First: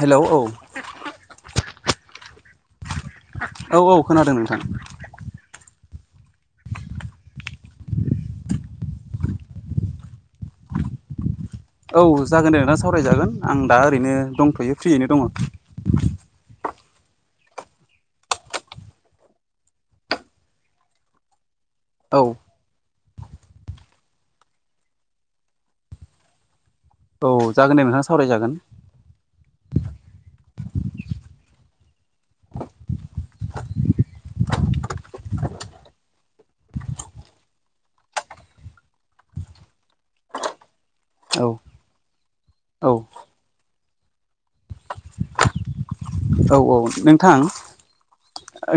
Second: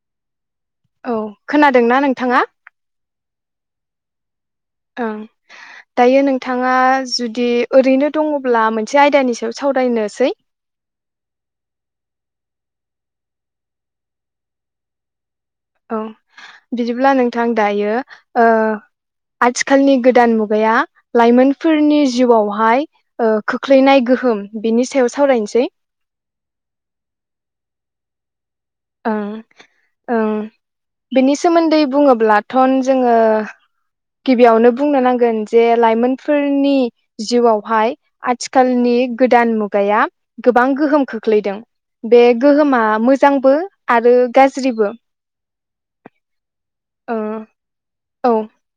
Hello औ औ खोनादोंना नोंथाङा? औ औ खोनादों नोंथां। ओं दायो नोंथाङा जुदि ओरैनो दङब्ला मोनसे आयदानि सायाव सावरायनोसै। [inaudible] औ जागोन दे दा सावरायजागोन आं दा ओरैनो दंथ'यो फ्रियैनो दङ। औ बिदिब्ला नोंथां दायो ओ आथिखालनि गोदान मुगाया लाइमोन फोरनि औ जिउआवहाय ओ खोख्लैनाय गोहोम बिनि सायाव सावरायनोसै। औ जागोन दे नोंथाङा सावरायजागोन। ओं ओं बिनि सोमोन्दै बुङोब्लाथन जोङो गिबियावनो बुंनो नांगोन जे लाइमोनफोरनि जिउआवहाय आथिखालनि गोदान मुगाया गोबां गोहोम औ खोख्लैदों। बे गोहोमा औ मोजांबो आरो गाज्रिबो। औ औ ओ नोंथां औ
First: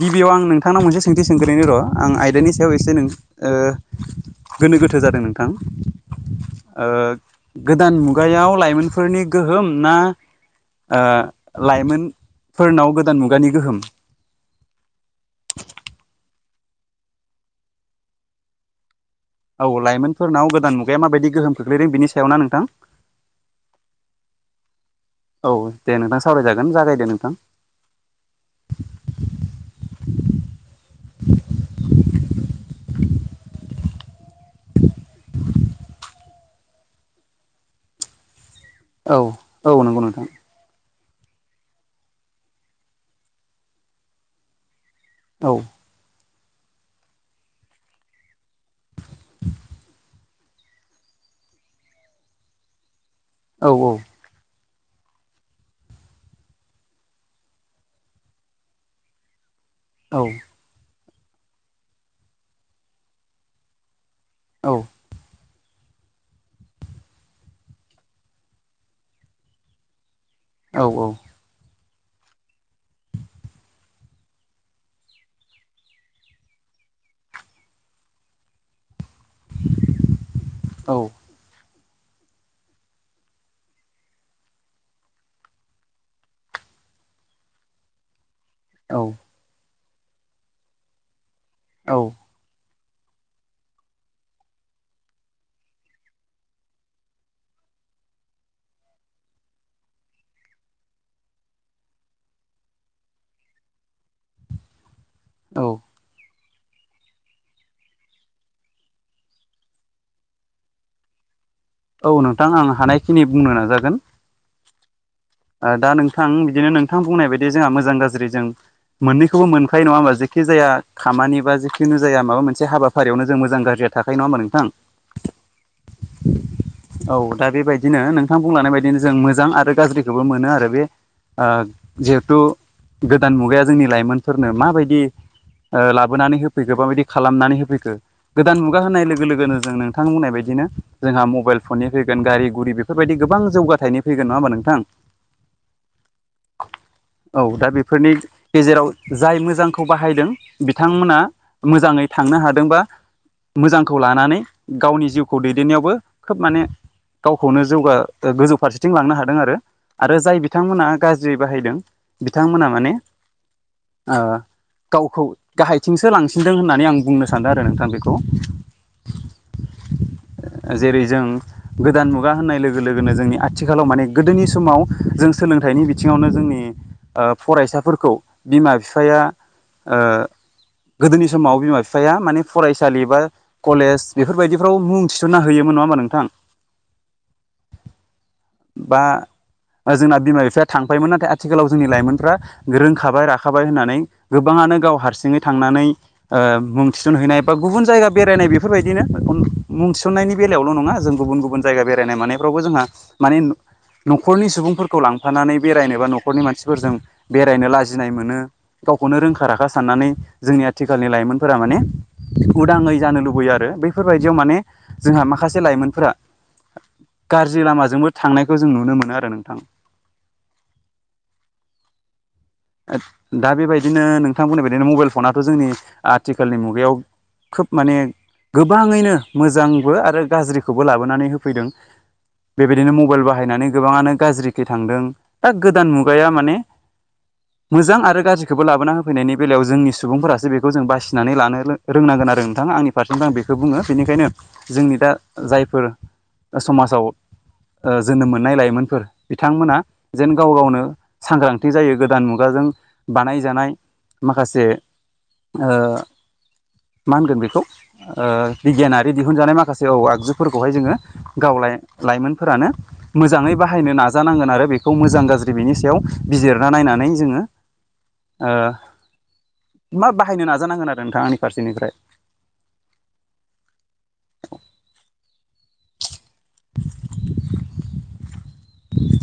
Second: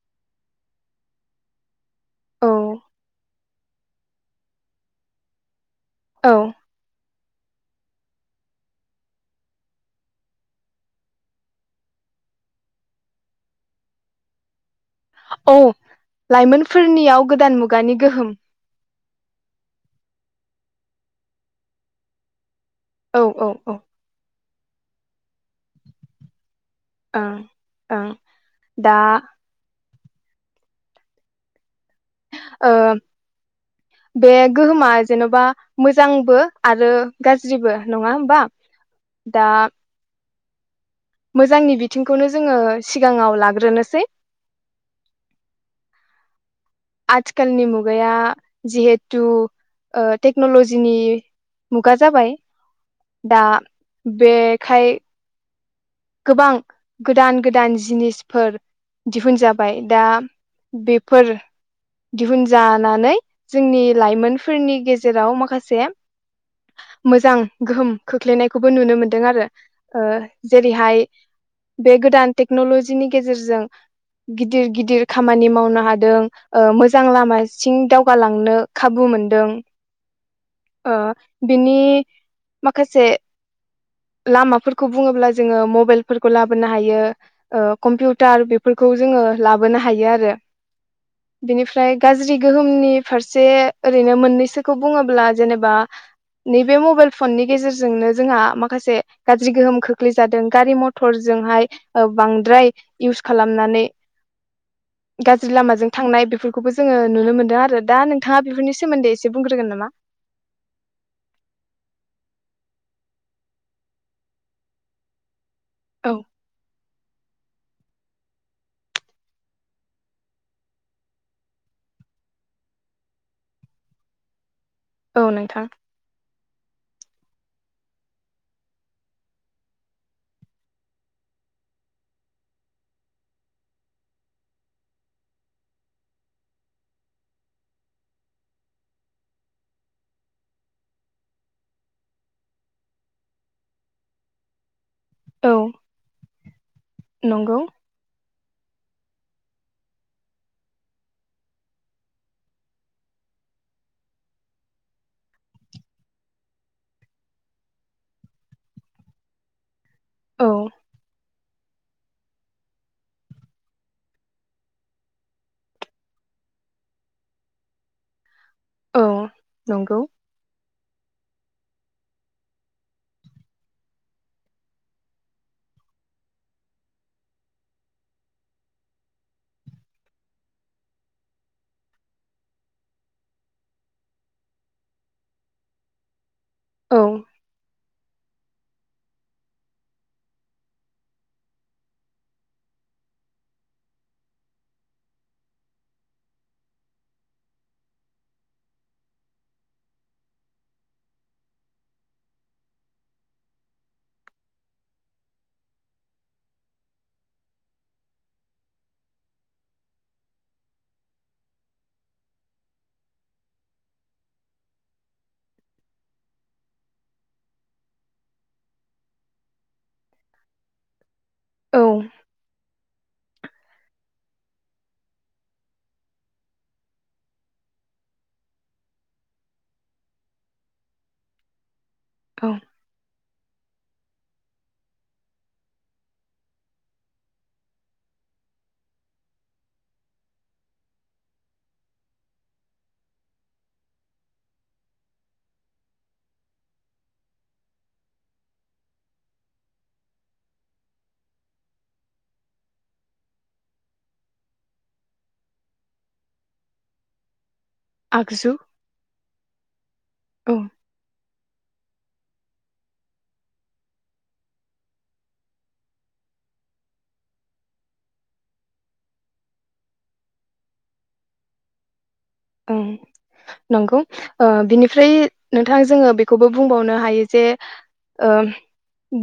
गिबियाव आं नोंथांनाव मोनसे सोंथि सोंग्रोनि र'। आं औ आयदानि सायाव एसे नों-गोनो गोथो जादों नोंथां। औ ओ गोदान मुगायाव लाइमोनफोरनि गोहोम ना ओ लाइमोन फोरनाव गोदान मुगानि गोहोम? औ लाइमोनफोरनियाव गोदान मुगानि गोहोम। औ लाइमोनफोरनाव गोदान मुगाया माबायदि गोहोम खोख्लैदों बिनि सायाव ना नोंथां? औ औ औ औ दे नोंथां सावरायजागोन जागाय दे नोंथां। ओं ओं दा ओ बे गोहोमा जेन'बा मोजांबो आरो गाज्रिबो नङा हबा। औ औ नंगौ नोंथां। मोजांनि बिथिंखौनो जोङो सिगाङाव लाग्रोनोसै। औ आथिखालनि मुगाया जिहेथु ओ टेक्न'लजिनि मुगा जाबाय दा औ बेखाय गोबां गोदान गोदान जिनिसफोर दिहुनजा बाय दा बेफोर दिहुनजानानोय जोंनि लाइमोनफोरनि गेजेराव माखासे मोजां गोहोम खोख्लैनायखौबो नुनो मोनदों आरो ओ जेरैहाय बे गोदान टेक्नलजिनि गेजेरजों गिदिर गिदिर खामानि मावनो हादों ओ मोजां लामासिं दावगालांनो खाबु मोन दों ओ बिनि माखासे लामाफोरखौ बुङोब्ला जोङो मबाइलफोरखौ लाोनो हायो ओ कम्पिउटार बेफोरखौ औ जोङो लाबोनो हायो आरो बिनिफ्राय औ गाज्रि गोहोमनि फारसे ओरैनो मोननैसोखौ बुङोब्ला जेनेबा नैबे मबाइल फननि गेजेरजोंनो जोंहा माखासे गाज्रि गोहोम खो गोख्लै जादों गारि मथरजोंहाय ओ बांद्राय इउस खालामनानै गाज्रि लामाजों थांनाय बेफोर खौबो जोङो नुनो मोनदों आरो दा नोंथाङा बेफोरनि सोमोन्दै एसे बुंग्रोगोन नामा [unintelligible] औ नोंथां आं हानायखिनि बुंनो नाजागोन ओ दा औ नोंथां बिदिनो नोंथां बुंनाय बायदि जोंहा मोजां गाज्रि जों मोननैखौबो मोनखायो नङा होमबा जेखि जाया खामानि बा जिखुनु जाया माबा मोनसे हाबाफारियावनो जों मोजां गाज्रि थाखाय नङामा नोंथां औ नोंथां औ दा बेबायदिनो नोंथां बुंलांनाय बायदिनो जों मोजां ओ जिहेथु गोदान मुगाया जोंनि लाइमोनफोरनो माबायदि ओ लाबोनानै होफैखो माबायदि खालामनानै होफैखो गोदान मुगा होनाय लोगो लोगोनो जों नोंथां बुंनाय बायदिनो जोंहा मबाइल फननि फैगोन गारि गुरि बेफोरबायदि गोबां जौगाथाय फैगोन नङा होमबा नोंथां औ औ नंगौ दा बेफोरनि गेजेराव जाय मोजांखौ बाहायदों बिथांमोना मोजाङै थांनो हादोंबा मोजांखौ लानानै गावनि जिउखौ दैदेननायावबो खोब माने गावखौनो जौगा गोजौ फारसेथिं लांनो हादों आरो आरो जाय औ बिथांमोना गाज्रि बाहायदों बिथांमोना माने ओ गावखौ गाहायथिंसो लांसिनदों होननानै आं बुंनो सानदों आरो नोंथां बेखौ औ नंगौ जेरै जों गोदान मुगा होननाय लोगो लोगोनो जोंनि आथिखालाव माने गोदोनि समाव जों सोलोंथाइनि बिथिङावनो जोंनि ओ फरायसाफोरखौ बिमा बिफाया ओ गोदोनि समाव बिमा बिफाया माने फरायसालि बा कलेज बेफोरबायदिफ्राव मुं थिसनना होयोमो नङा होमबा नोंथां औ बा जोंना बिमा बिफाया थांफायमोन नाथाय आथिखालाव जोंनि लाइमोनफ्रा रोंखाबाय राखाबाय होननानै गोबाङा नो गाव हारसिंङै थांनानै ओ मुं थिसनहैनाय बा गुबुन जायगा बेरायनाय बेफोरबायदिनो मुं थिननायनि बेलायावल नङा जों गुबुन गुबुन जायगा बेरायनाय मानायफ्रावबो जोंहा माने नखरनि सुबुंफोरखौ लांफानानै बेरायनोबा नखरनि मानसिफोरजों बेरायनो लाजिनाय मोनो गावखौनो रोंखा राखा साननानै जोंनि आथिखालनि लाइमोनफोरा माने उदाङै जानो लुबैयो आरो बेफोरबाय बियाव माने जोंहा माखासे लाइमोनफोरा [unintelligible] गाज्रि लामाजोंबो थांनायखौ जों नुनो मोनो आरो नोंथां औ दा बेबायदिनो नोंथांमोननाय बाददिनो मबाइल फनाथ' जोंनि आथिखालनि मुगायाव खोब माने गोबाङैनो मोजांबो आरो गाज्रिखौबो लाबोनानै होफैदों औ बेबायदिनो मबाइल बा बाहायनानै गोबाङानो गाज्रिखै थांदों दा गोदान मुगाया माने मोजां आरो गाज्रिखौबो लाबोना होफैनायनि बेलायाव जोंनि सुबुंफोरासो बेखौ जों बासिनानै लानो रोंनांगोन आरो नोंथाङा आंनि फारसेनिफ्राय आं बेखौ बुङो बेनिखायनो जोंनि दा जायफोर समाजाव जोनोम मोननाय लाइमोनफोर बिथांमोना जेन गाव गावनो सांग्रांथि जायो गोद गोदान मुगाजों बानायजानाय माखासे मा होनगोन बेखौ आगजु बिगियानारि दिहुनजानाय माखासे औ औ आगजुफोरखौहाय जोङो गावलाय लाइमोनफोरानो मोजाङै बाहायनो नाजानांगोन आरो बेखौ मोजां गाज्रि बिनि सायाव बिजिरना नायनानै जोङो मा बाहायनो नाजानांगोन आरो नोंथां आंनि फारसेनिफ्राय नंगौ बिनिफ्राय नोंथाङा जोङो बे बे खौबो बुंबावनो हायो जे ओ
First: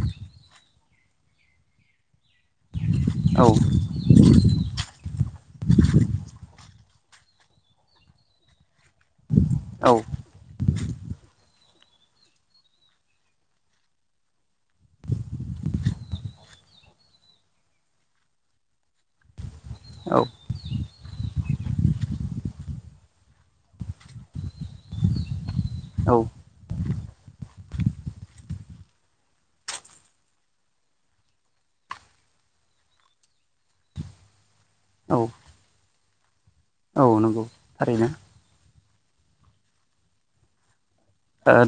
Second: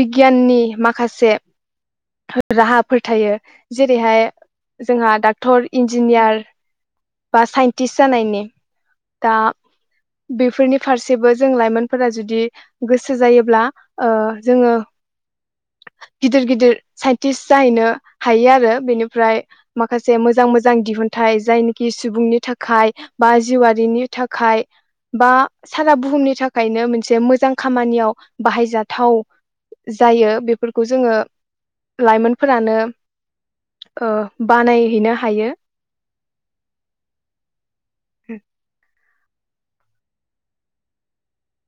बिगियाननि माखासे माखासे राहाफोर थायो औ जेरैहाय जोंहा डक्टर इन्जिनियार बा साइन्टिस्ट जानायनि दा औ बेफोरनि फारसेबो जों लाइमोन फोर जुदि गोसो जायोब्ला जोङो गिदिर गिदिर साइन्टिस्ट जाहैनो हायो आरो बेनिफ्राय माखासे औ मोजां मोजां दिहुनथाइ जायनोखि सुबुंनि थाखाय बा जिउआरारिनि थाखाय बा सारा औ बुहुमनि थाखायनो मोनसे मोजां खामानियाव बाहायजा थाव जायो बेफोरखौ जोङो लाइमोनफोरानो ओ बानायहैनो औ हायो। औ नंगौ थारैनो।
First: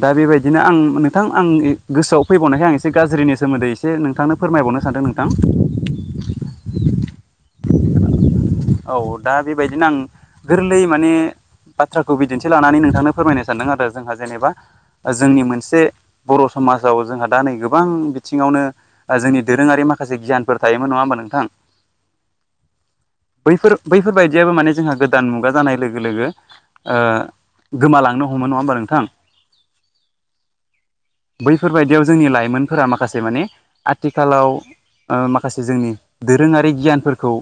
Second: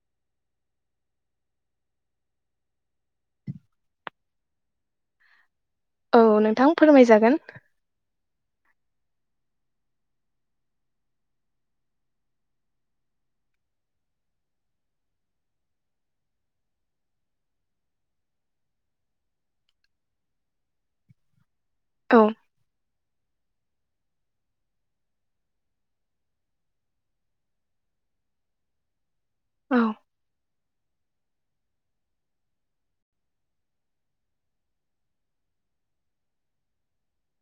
दा बेबायदिनो आं नोंथां आंनि गोसोआव फैबावनायखाय आं एसे गाज्रिनि सोमोन्दै एसे नोंथांनो फोर फोरमायबावनो सानदों नोंथां। औ नोंथां फोरमायजागोन औ दा बेबायदिनो आं गोरलै माने बाथ्राखौ बिदिन्थि लानानै नोंथांनो फोरमायनो सानदों आरो जोंहा जेनेबा जोंनि मोनसे बर' सम समाजाव जोंहा दा नै गोबां बिथिङावनो जोंनि दोरोङारि माखासे गियानफोर थायोमोन नङा होमबा नोंथां? औ। बैफोर बैफोरबायदियाबो माने जोंहा गोदान मुगा जानाय लोगो लोगो गोमालांनो हमो नङा होमबा नोंथां? औ। बैफोरबायदियाव जोंनि लाइमोनफोरा माखासे माने आथिखालाव माखासे जोंनि दोरोङारि गियानफोरखौ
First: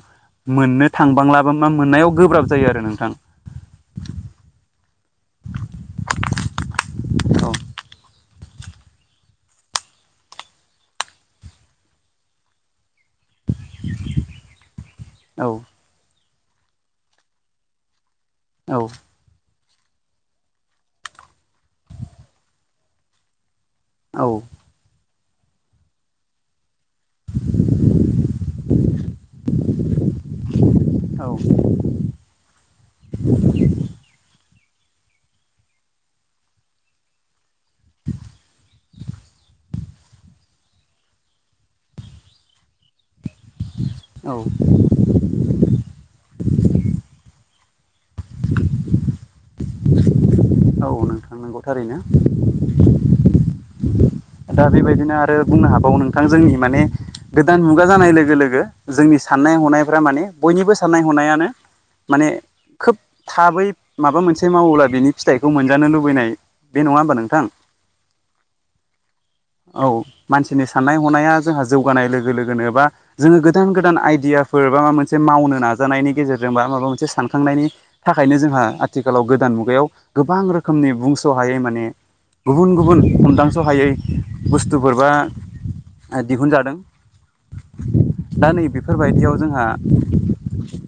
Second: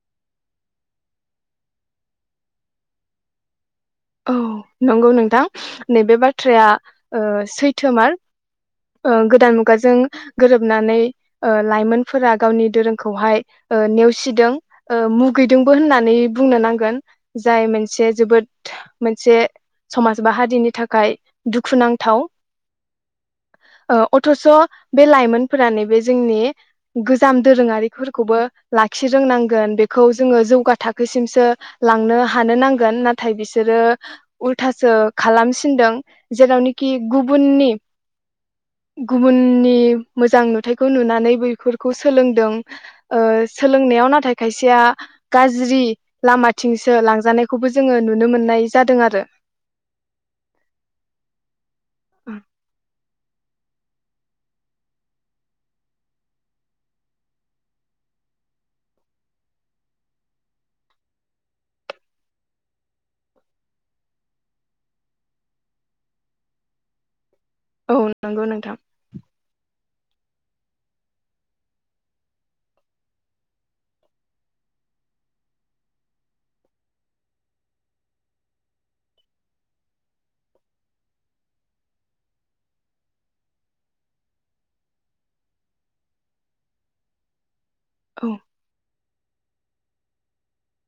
मोननो थांबांलाबो मा मोननायाव गोब्राब जायो आरो नोंथां। औ नंगौ नोंथां नैबे बाथ्राया सैथोमार ओ गोदान मुगाजों गोरोबनानै लाइमोनफोरा गावनि दोरों खौहाय नेवसिदों औ मुगैदोंबो होननानै बुंनो नांगोन जाय मोनसे जोबोद औ मोनसे समाज बा हारिनि थाखाय दुखुनांथाव। औ अथ'स' बे लाइमोनफोरा नैबे जोंनि गोजाम दोरोङारिफोरखौबो लाखि रोंनांगोन बेखौ जोङो जौगा औ थाखोसिमसो लांनो हानो नांगोन नाथाय बिसोरो उल्थासो खालामसिनदों जेरावनोखि गुबुननि गुबुननि मोजां नुथायाइखौ नुनानै बेफोरखौ सोलोंदों। ओ सोलोंनायाव औ नाथाय खायसेया गाज्रि लामाथिंसो लांजानायखौबो जों जोङो नुनो मोननाय जादों आरो। औ नोंथां नंगौ थारैनो। [inaudible] दा बेबायदिनो आरो बुंनो हाबावो नोंथां जोंनि माने गोदान मुगा जानाय लोगो लोगो जोंनि साननाय हनायफ्रा माने बयनिबो साननाय हनायानो माने खोब थाबै माबा मोनसे से मावोब्ला बिनि फिथाइखौ मोनजानो लुबैनाय बे नङा होमबा नोंथां? औ नंगौ नोंथां। औ मानसिनि साननाय हनाया जोंहा जौगानाय लोगो लोगोनो बा जोङो गोदान गोदान आइडियाफोर बा माबा मोनसे मावनो नाजानायनि गेजेरजों बा माबा मोनसे सानखांनायनि थाखायनो जोंहा आथिखाल खालाव गोदान मुगायाव गोबां रोखोमनि बुंस हायै माने गुबुन गुबुन हदांस हायै बुस्थुफोर बा दिहुनजादों औ दा नै बेफोरबायदियाव जोंहा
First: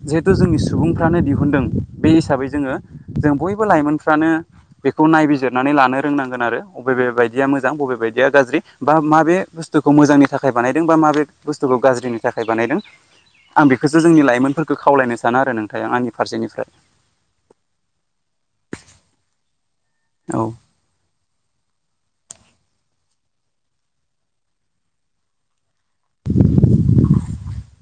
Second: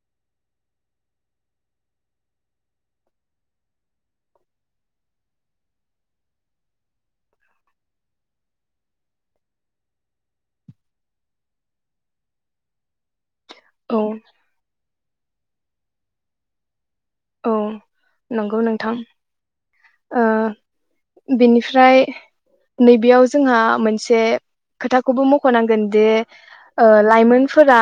जिहेथु जोंनि सुबुंफ्रानो दिहुनदों बे हिसाबै जोङो जों बयबो लाइमोनफ्रानो बेखौ नायबिजिरनानै लानो रोंनांगोन आरो बबे बे बायदिया मोजां बबे बायदिया गाज्रि, बा माबे बुस्थुखौ मोजांनि थाखाय बानायदों बा माबे बुस्थुखौ गाज्रिनि थाखाय बानायदों? आं बेखौसो जोंनि औ लाइमोनफोरखौ खावलायनो सानो आरो नोंथां आं आंनि फारसेनिफ्राय औ नंगौ नोंथां, ओ औ बिनिफ्राय नैबेयाव जोंहा मोनसे खोथाखौबो मख नांगोन जे लाइमोनफोरा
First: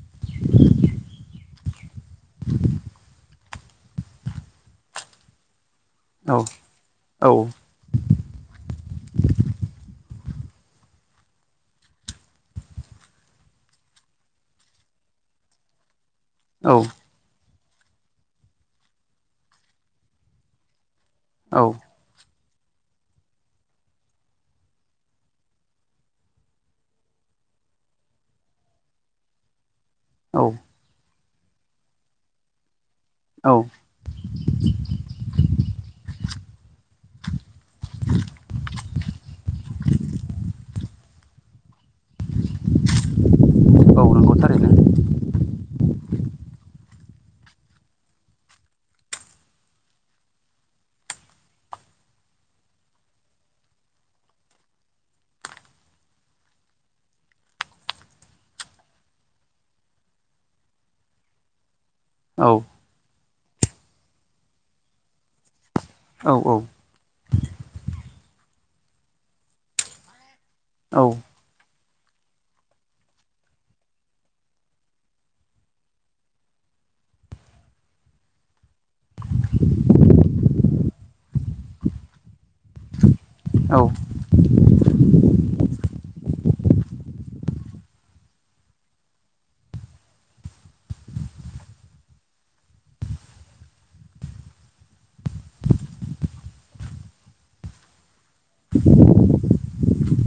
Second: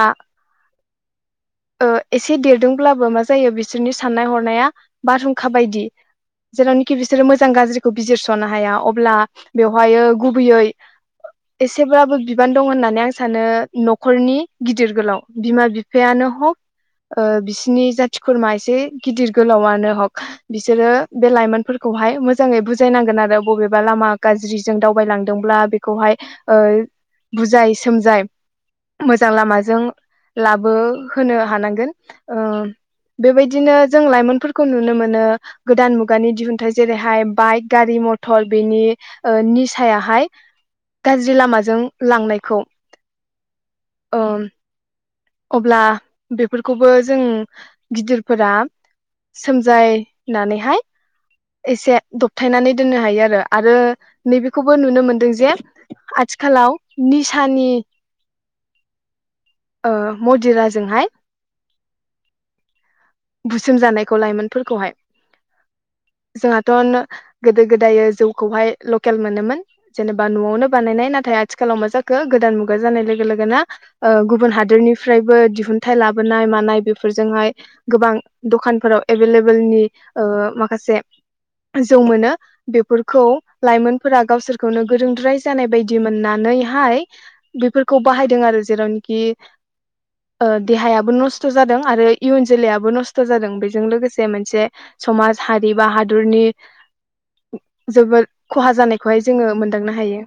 ओ एसे देरदोंब्लाबो मा जायो बिसोरनि साननाय हनाया बारहुंखा बायदि औ जेरावनोखि बिसोरो औ मोजां गाज्रिखौ बिजिरसनो हाया अब्ला बेवहायो गुबुबैयै एसेब्लाबो बिबान दं होननानै आं सानो नखरनि गिदिर गोलाव बिमा बिफ बिफा यानो हक बिसिनि जाथि खुरमा एसे गिदिर गोलावनो हक बिसोरो बे लाइमोनफोरखौहाय मो जाङै बुजायनांगोन आरो बबेबा लामा गाज्रिजों दावबायलांदोंब्ला बेखौ हाय ओ बुजाय सोमजाय मोजां लामाजों औ लाबो होनो हाबनांगोन ओ औ औ बेबादिनो जों लाइमोनफोरखौ नुनो मोनो गोदान मुगानि दिहुनथाइ जेरैहाय बाइक गारि मथर बेनि निसायाहाय गाज्रि लामाजों लांनायखौ औ ओ नंगौ थारैनो अब्ला बेफोरखौबो जों गिदिरफोरा सोमजाय नानैहाय एसे दबथायनानै दोननो हायो आरो आरो नैबेखौबो नुनो मोनदों जे आ थिखालाव निसानि मदिराजोंहाय औ। बुसोम जानायखौ लाइमोनफोरखौहाय औ औ जोंहाथ गोदो गोदाय जौखौहाय लकेल मोनोमोन जेनेबा नआवनो औ बानायनाय आथिालाव मा जो गोदान मुुगा जानाय लोगोन गुब हा दोरनिफ्रायबो दिहुनथाइ लाबोनाय मानाय बेफोरजोंहाय गोबां दखानफोराव एबेल एबेल माखासे जौ मोनो बेफोरखौ औ लाइमोनफोरा गावसोरखौनो गोरोंद्राय जानाय बायदि मोननानैहाय बेफोरखौ बाहायदों आरो जेरावनोखि देहायाबो नस्थ जादों आरो इयुन जोलैयाबो नस्थ जादों बेजों लोगोसे मोनसे समाजनि हारि बा हादरनि जोबोद खहा जानायखौहाय जोङो मोनदांनो हायो।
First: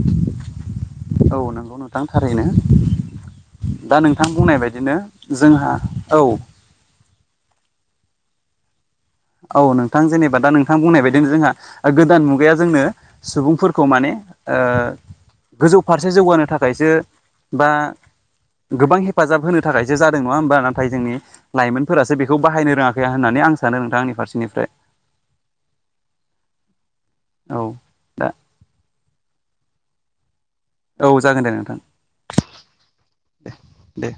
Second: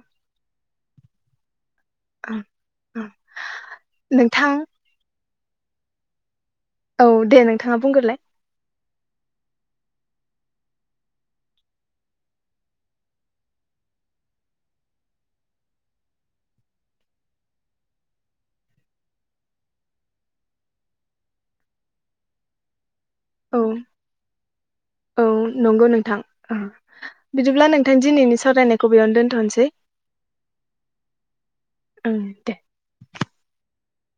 औ नंगौ नोंथां थारैनो दा नोंथां बुंनाय बायदिनो जोंहा औ। औ दे नोंथाङा बुंग्रोलाय। औ नोंथां जेनेबा दा नोंथां बुंनाय बायदों जोंहा ओ गोदान मुगाया जोंनो सुबुंफोरखौ माने ओ गोजौ फारसे जौगानो थाखायसो बा गोबां हेफाजाब होनो थाखायसो जादों नङा होमबा नाथाय जोंनि लाइमोनफोरासो बेखौ बाहायनो रोङाखै। गैया होननानै आं औ सानो नोंथां आंनि फारसेनिफ्राय औ नंगौ नोंथां औ बिदिब्ला नोंथां दा दिनैनि सावरायनायखौ बेयावनो दोनथ'नोसै। औ जागोन दे नोंथां। ओं दे दे।